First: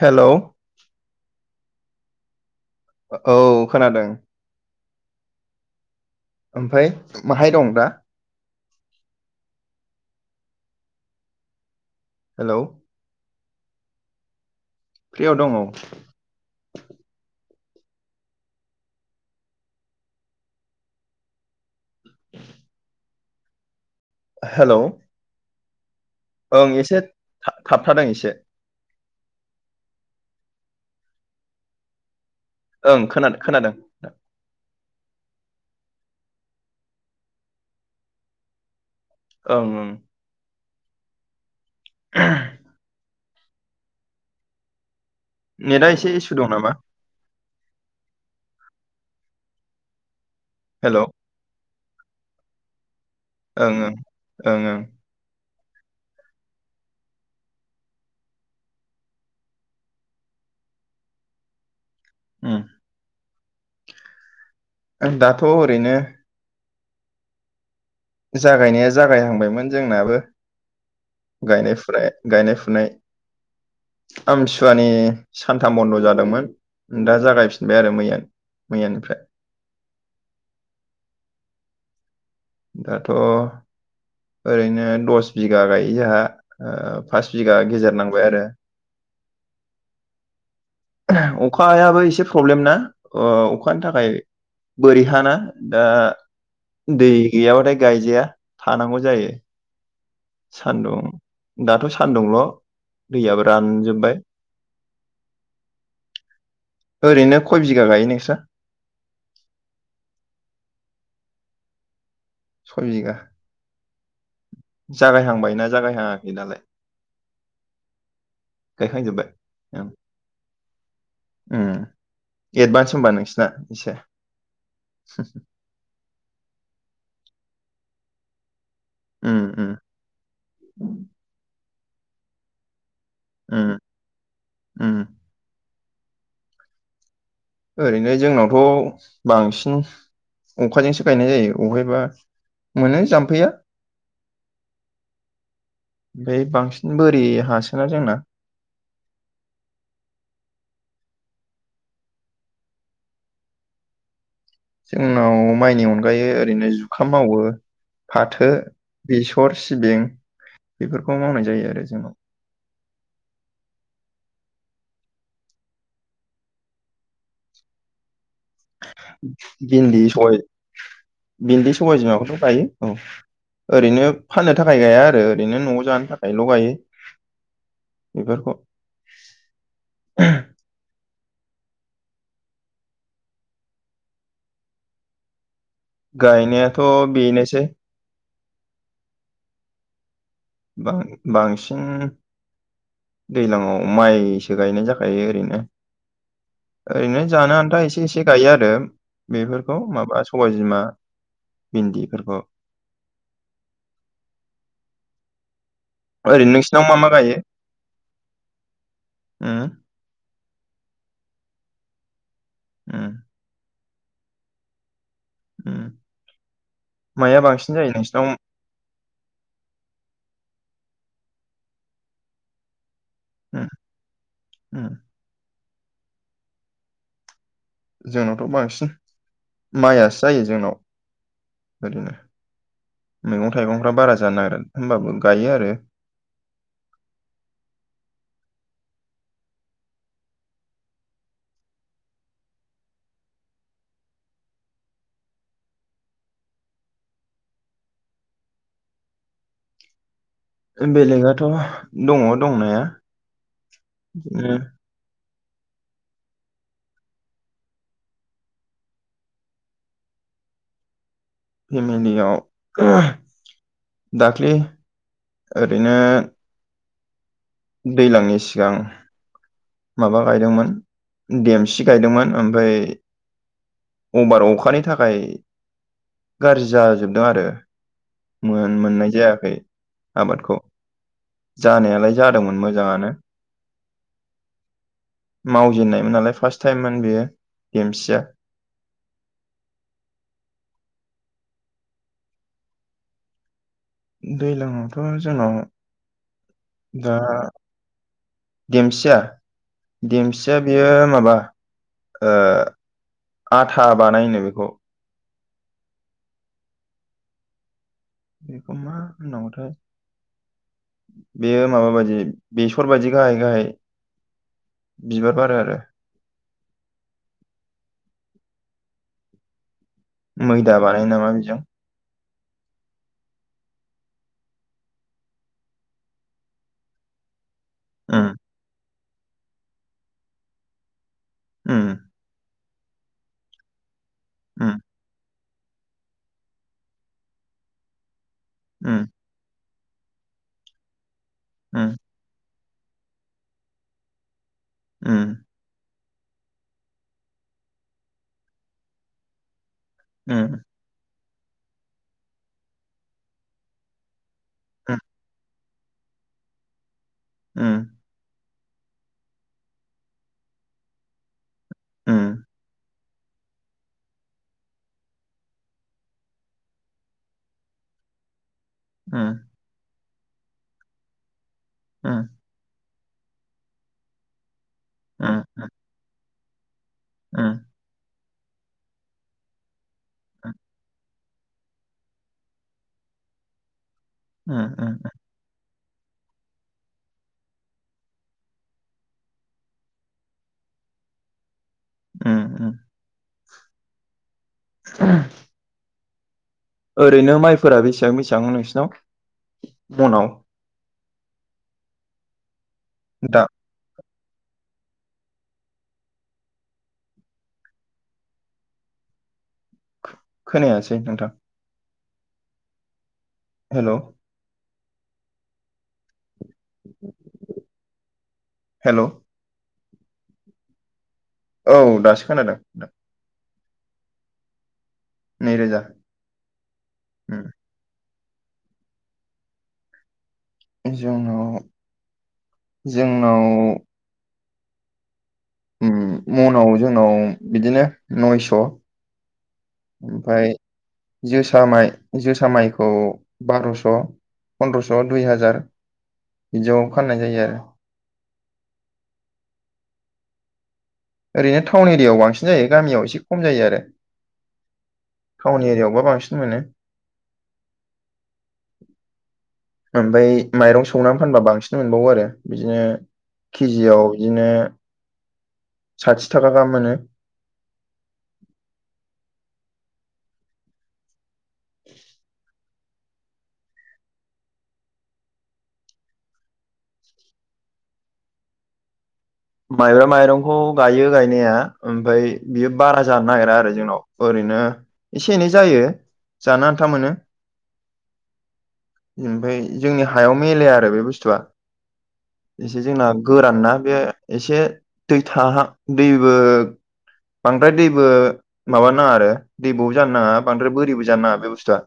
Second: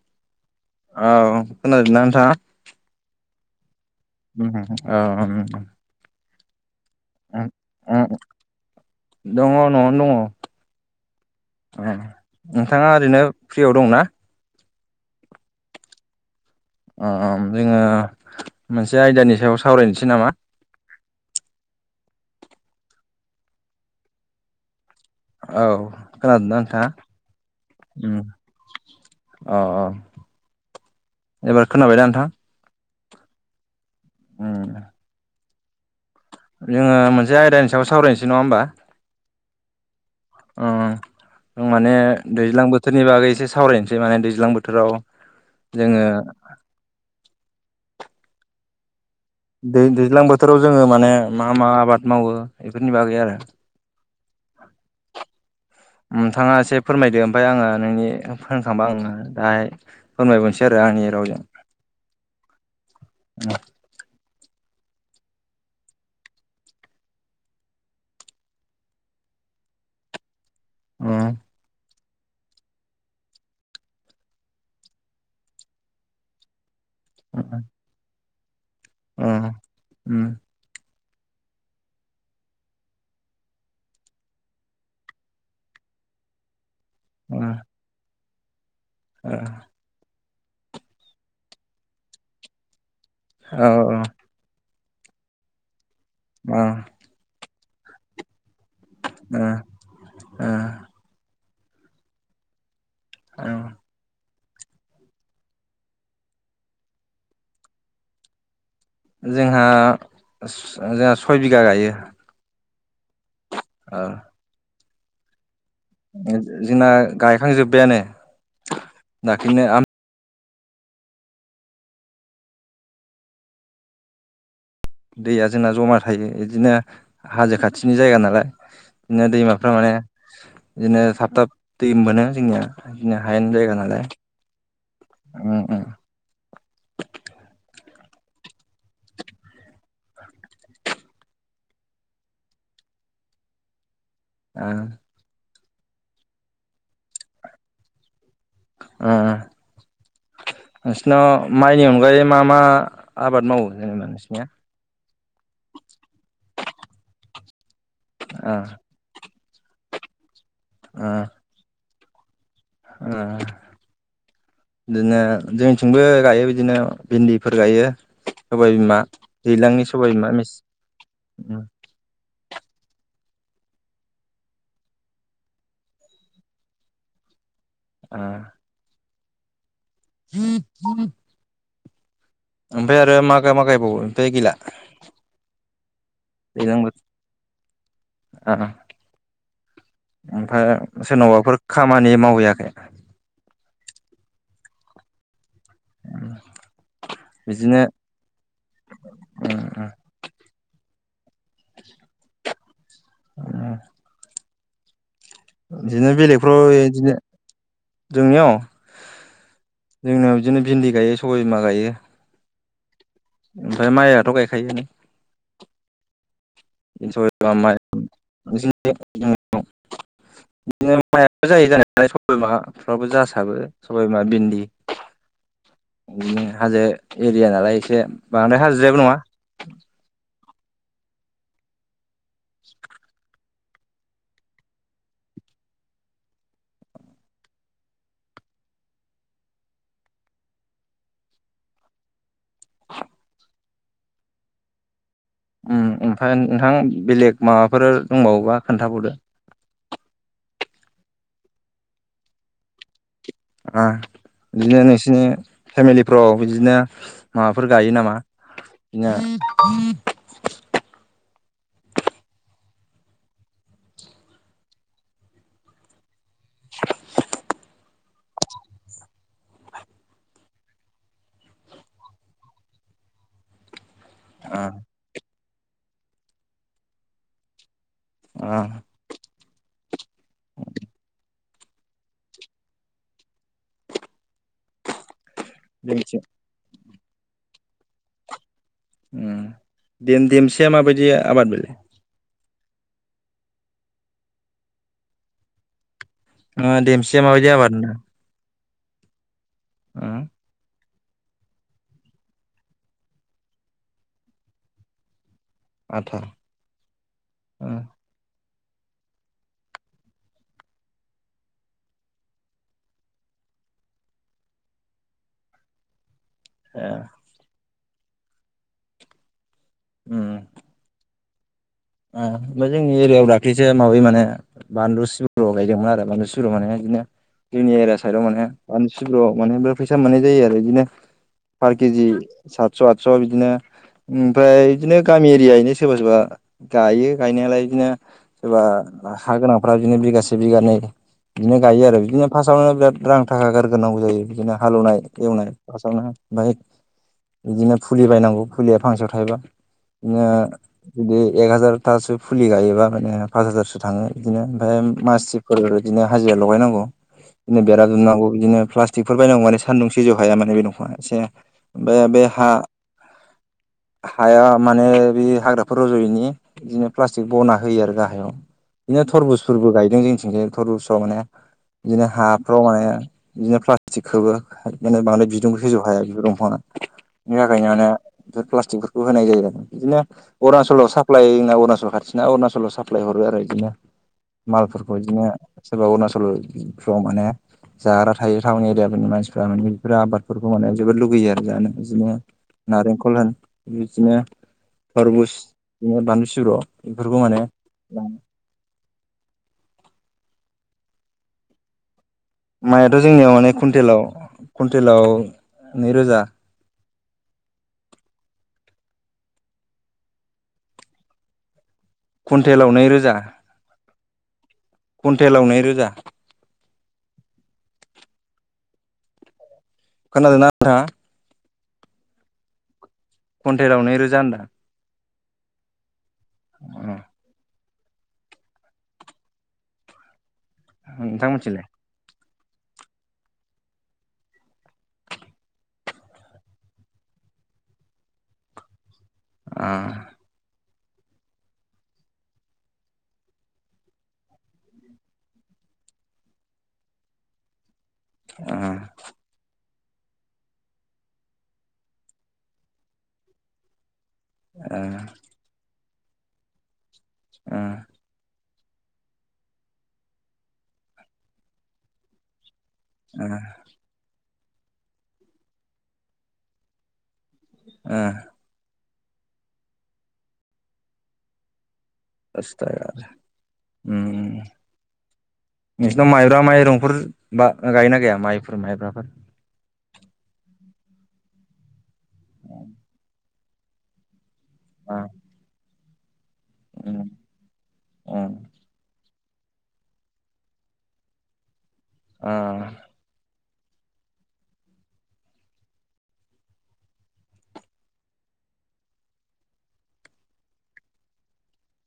Hello औ खोनादों ना नोंथांङा औ खोनादों अ ओमफ्राय माहाय दं दा ओम दङ न'आवनो दङ हेलौ नोंथाङा ओरैनो फ्रियाव दंना फ्रियाव दङ जोङो मोनसे आयदानि सायाव सावरायनोसै नामा हेलौ औ खोनादोंना ओं एसे था थाबथादों नोंथाङा एसे ओम अ अ एबार खोनाबाय दा नोंथां औ खोनादों खोनादों उम जोंङो मोनसे आयदानि सायाव सावरायनोसै नंङा होनबा औ ओं ओं ओं माने दैज्लां बोथोरनि बागै एसे सावरायनोसै माने दैज्लां बोथोराव नेटआ जोङो एसे इसु दं नामा दै दैज्लां बोथोराव जोंङो हेलौ माने मा मा आबाद मावो बेफोर ओं ओं ओं ओं नोंथांङा एसे फोरमायदो ओमफाय आंङो नोंनि फोरमायखांबा आं दाहाय फोरमायबावनोसै आरो रो आंनि रावजों उम ओं ओ आं दाथ ओरैनो जागायनाया जागायहांबायमोन जोंनाबो औ गायनाय फुनाय गायनाय फुनाय आमथिसुवानि सानथाम बन्द जादोंमोन दा जागायफिनबाय आरो मैया मैयानिफ्राय उम उम दाथ ओरैनो दस बिगा गायो जोंहा ओ पास बिगा गेजेर नांबाय आरो ओ अखायाबो एसे प्रब्लेम ना आ अखानि थाखाय बोरैहाना दा दै गैयाब्लाथाय गायजाया थानांगौ जायो सानदुं दाथ सान्दुंल दैयाबो रानजोबबाय ओरैनो खय बिगा गायो नोंस्रा जोंहा स'-सय बिगा गायो। सय बिघा? ओ जागायहांबायना? जागायहाङाखै दालाय जोंना गायखांजोब्बायानो दाख्लैनो आम ओम एडभान्स होनबा नोंसिना इसे? दैया जोंना जमा थायो बिदिनो हाजो खाथिनि जायगा नालाय बिदिनो उम उम दैमाफ्रा माने बिदिनो थाब-थाब दै मोनो जोंनिया । बिदिनो हायेन उम जायगानालाय उम उम उम ओरैनो जोंनावथ बांसिन अखाजोंसो गायनाय जायो अबेहायबा मोनो जाम्फैया ओ बे बांसिन बोरि हासोना जोंना ओ ओ नोंसिनाव माइनि अनगायै मा-मा आबाद मावो जेनेबा नोंसिनिया? जोंनाव माइनि अनगायै ओरैनो जुखाम मावो फाथो ओ बेस र सिबिं बेफोरखौ मावनाय जायो आरो जोंनाव। ओ बिदिनो जोंथिंबो गायो बिदिनो भेन्दिफोर गायो सबाय बिमा दैज्लांनि भिन्दि बिमा सबाय मेस उम भिन्दि सबाय बिमाबखौथ गायो । औ ओरैनो फाननो थाखाय गाया आरो ओरैनो नआव जानो थाखायल गायो। ओ बेफोरखौ [unintelligible] ओमफाय आरो मागाय मा गायबावो ओमफ्राय गैला? दैज्लां गायनायाथ बोथोर बेनोसै ओ ओं ओमफाय बां सोरनावबाफोर बांसिन खामानि मावहैयाखै? दैज्लाङाव माइसो गायनाय जाखायो ओरैनो [inaudible] ओरैनो जानो बिदिनो आन्था एसे एसे गायो आरो उम बेफोरखौ उम माबा सबाय बिमा भिन्दी फोरखौ। ओह बिदिनो ओरैनो बेलेगफ्राव नोंसिनाव मा मा बिदिनो गायो? जोंनियाव उम जोंनियाव बिदिनो भिन्दि गायो सबाय बिमा गायो। ओम ओमफ्राय माइआथ' गायखायो नो ओम [unintelligible] [unintelligible] आवबो जासाबो उम सबायबिमा बिन्दि उम ओम हाजो ए रिया नालाय एसे जोंनावथ' बांद्राय बांसिन हाजिद्रायबो नङा माइआसो जायो जोंनाव ओरैनो [inaudible] मैगं थाइगंफ्रा बारा जानो नारा होमबाबो गायो आरो ओम ओमफाय नोंथां बेलेग माबाफोर दंबावोबा खोन्थाबावदो? बेलेगाथ' दङ' दंनाया आह बिदिनो नोंसिनि फेमिलिफ्राव बिदिनो माबाफोर गायो नामा बिनो [inaudible] फेमिलायाव दाख्लि ओरैनो दैलांनि सिगां माबा गायदोंमोन देमसि गायदोंमोन ओमफाय अभार ओ अखानि थाखाय गाज्रि जाजोबदों आरो ओ मोन मोननाय जायाखै आबादखौ जानायालाय जादोंमोन मोजाङानो मावजेननायमोन देमसि नालाय फास्ट टाइममोन बेयो देमसिया ओम देम देमसिया माबायदि आबाद बिलाय दैलाङावथ' जोंनाव ओह दा देमसिया माबायदि आबाद नोंथा देमसिया? देमसिया बियो माबा ओह आथा बानायोनो बेखौ आथा ओम बेखौ मा होननांगौथाय बेयो माबा बायदि बेसर बायदि गाहाय गाहाय बिबार बारो आरो ए मैदा बानायो नामा बिजों ओह ओमफाय जोंनि एरियायाव दाख्लैसो माबै माने बानलु सिब्र' गायदोंमोन आरो बानलु सिब्र माने बिदिनो जोंनि एरिया साइदआव उम माने बानलुसिब्रआव माने बेराद फैसा मोननाय जायो आरो बिदिनो पार उम केजि सातस' आतस' बिदिनो ओमफ्राय उम बिदिनो गामि एरियायैनो सोरबा सोरबा गायो गायनायालाय बिदिनो सोरबा उम हा गोनांफ्रा बिदिनो बिगासे बिगानै बिदिनो गायो उम आरो बिदिनो फास्टआवनो बिराद रां थाखा गारग्रोनांगौ जायो बिदिनो हालेवनाय उम एवनाय फास्टआवनो माय बिदिनो फुलि बायनांगौ फुलिया फांसेआव थायबा नो उम बिदि एक हाजारथासो फुलि गायोबा माने पास हाजारसो थाङो बिदिनो ओमफ्राय उम मासिखफोर बिदिनो हाजिरा लगायनांगौ नो बेरा दुमनांगौ बिदिनो प्लास्टिकफोर बायनांगौ माने सान्दुं सैजौ हाया माने बे दंफांआ एसे ओमफ्राय उम बे हा [inaudible] हाया माने बे हाग्राफोर रज'यैनि बिदिनो प्लास्टिक बना होयो आरो गाहायाव बिदिनो उम थरबुसफोरबो गायदों जोंथिंजाय थ'रबुसाव माने बिदिनो उम हाफ्राव माने बिदिनो प्लास्टिक खौबो। माने बांद्राय उम बिदुंखौ सैज' हाया बियो। दंफाङा बेनि थाखायनो माने बिफोर प्लास्टिकफोरखौ होनाय जायो आरो बिदिनो अरुणचलाव साफ प्लाय जोंना अरुणाचल खाथिना अरुनाचलाव साप्लाय हरो आरो बिदिनो। उम मालफोरखौ बिदिनो सोरबा अरुणाचल फ्राव माने जाग्रा थायो टाउन एरियाफोरनि मानसिफोरा माने बेफोर आबादफोरखौ मावनाय जोबोद लुगैयो आरो जानो। बिदिनो उम उम नारेंखल होन बिदिनो थरबुस बिदिनो बानलु सिब्र'। बेफोरखौ ओरैनो माने माइफोरा बेसेबां बेसेबां नोंसिनाव मनाव? माइआथ' जोंनियाव दा माने कुइन्टेलाव कुवइन्टेलाव नैरोजा। खोनायासै नोंथां। कुन्टेलाव नैरोजा। हेल' कुन्टेलाव नैरोजा। हेल' खोनादों ना नोंथाङा? औ दासो खोनादों। कुन्टेलाव नैरोजा होनदां। नैरोजा उम जोंनाव नोंथांमोनथिंलाय जोंनाव उम मनाव जोंनाव बिदिनो नयस'। ओ ओमफ्राय जोसा माइ जोसा माइखौ बार'स'। फन्द्रस' दुइ हाजार बिदियाव फाननाय जायो आरो। उ। ओरैनो टाउन एरियायाव बांसिन जायो गामियाव एसे खम जायो आरो। ओ। अबाव बांसिन मोनो? उ। ओमफ्राय माइरं सौनानै फानबा बांसिन मोनबावो आरो। बिदिनो ओ केजियाव बिदिनो साथि थाखा गाहाम मोनो। ओ। उम नोंसिनाव माइब्रा माइरंफोर बा गायोना गाया माइफोर माइब्राफोर। माइब्रा माइरंखौ गायो गायनाया ओमफ्राय बियो ओ बारा जानो नागिरा आरो जोंनाव। ओरैनो एसे एनै जायो जानो आन्था उम मोनो। उम ओमफ्राय जोंनि हायाव मिलाया आरो बे बुस्थुआ ओ एसे जोंना गोरान ना बे एसे दै थाहांहां दैबो बांद्राय दैबो माबा नाङा आरो दैबावबो जानो नाङा बांद्राय बोरिबो जानो नाङा बे बुस्थुआ।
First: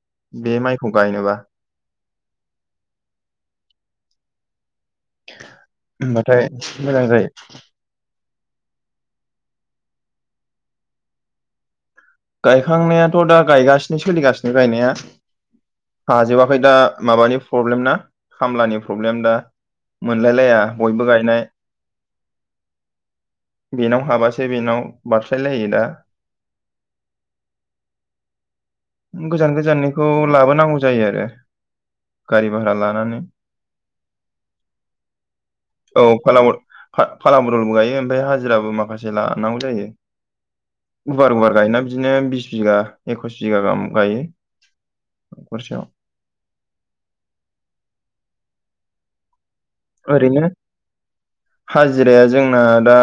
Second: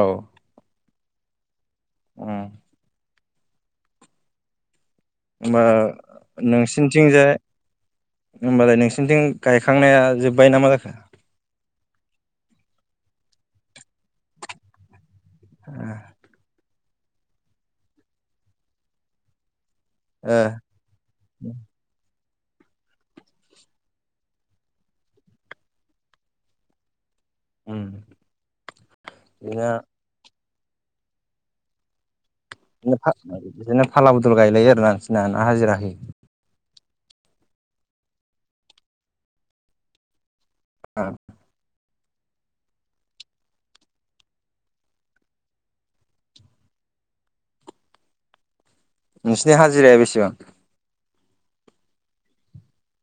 औ बे माइखौ गायनोबा। उम ओ होमबाथाय मोजां जायो नोंसिनिथिंजाय होमबालाय नोंसिनिथिं गायखांनाया जोब्बाय ना मा जाखो? गायखांनायाथ' दा गायगासिनो सोलिगासिनो गायनाया हाजोबाखै दा माबानि प्रब्लेम ना खामलानि प्रब्लेम दा। ओ मोनलायलाया बयबो गायनाय। बेनाव हाबासो बेनाव बारस्लायलायो दा। उम - गोजान गोजाननिखौ लाबोनांगौ जायो आर- अहा बिदिनो फाला बदल गायलायो आरो ना नोंसिनना ना हाजिरा औ होयो? फाला ब- फा फाला बदलबो गायो ओमफ्राय हाजिराबो माखासे लानांगौ जायो गुवार गुवार गायोना- बिदिनो बिस बिघा एकस - बिगा गाहाम गायो नखरसेयाव। [unintelligible] नोंसिनि हाजिराया बेसेबां? ओरैनो हाजिराया जोंना दा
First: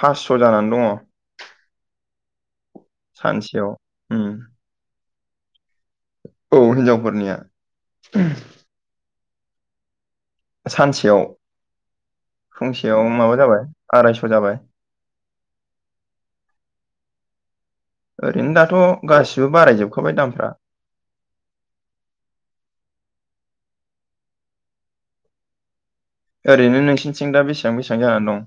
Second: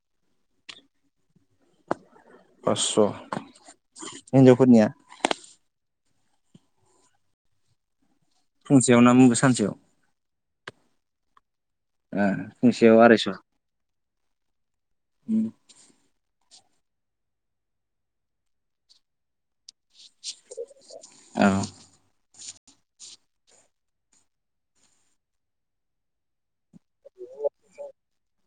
फास्स' जानानै दङ। पासस' सानसेयाव उम हिनजावफोरनिया? औ हिनजावफोरनिया। फुंसेयाव ना मुग सानसेयाव? सानसेयाव ओ फंसेयाव फुंसेयाव माबा जाबाय आरायस' जाबाय। उम ओरैनो दाथ' गासिबो बारायजोबखाबाय दामफ्रा ओरैनो नोंसिनिथिं दा बेसेबां बेसेबां जानानै दं?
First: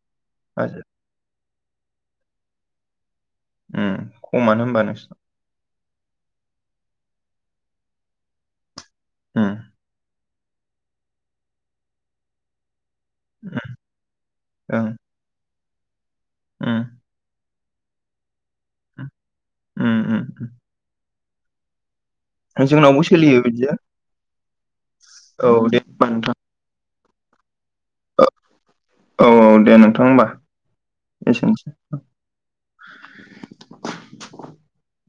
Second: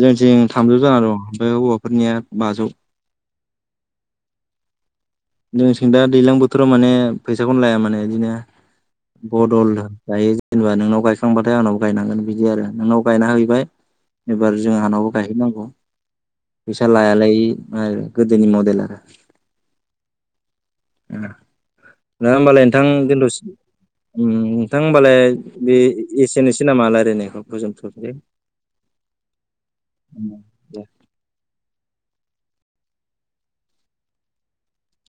जोंथिं थामजौ हाजो जाना दं हौवाफोरनिया बाजौ उम खमानो होमबा नोंसन जोंनिथिं दा दैज्लां बोथोराव माने फैसाखौनो लाया माने बिदिनो उम बदलनो गायो जेनेबा नोंनाव गायखांबाथाय आंनावबो गायनांगोन बिदि आरो नोंनाव गायना हैबाय एबार उम जोंहानाव गायहैनांगौ उम फैसा लायालोय माय गदोनि मदेल आरो उम उम ना होमबालाय उम नोंथां जोंनावबो सोलियो दोनथ'सै। बिदिया उम नोंथां होमबालाय औ बे दे होनबा नोंथां एसेनोसै नामा रायलायनो औ दे नोंथां होमबा दे एसेनोसै। [unintelligible]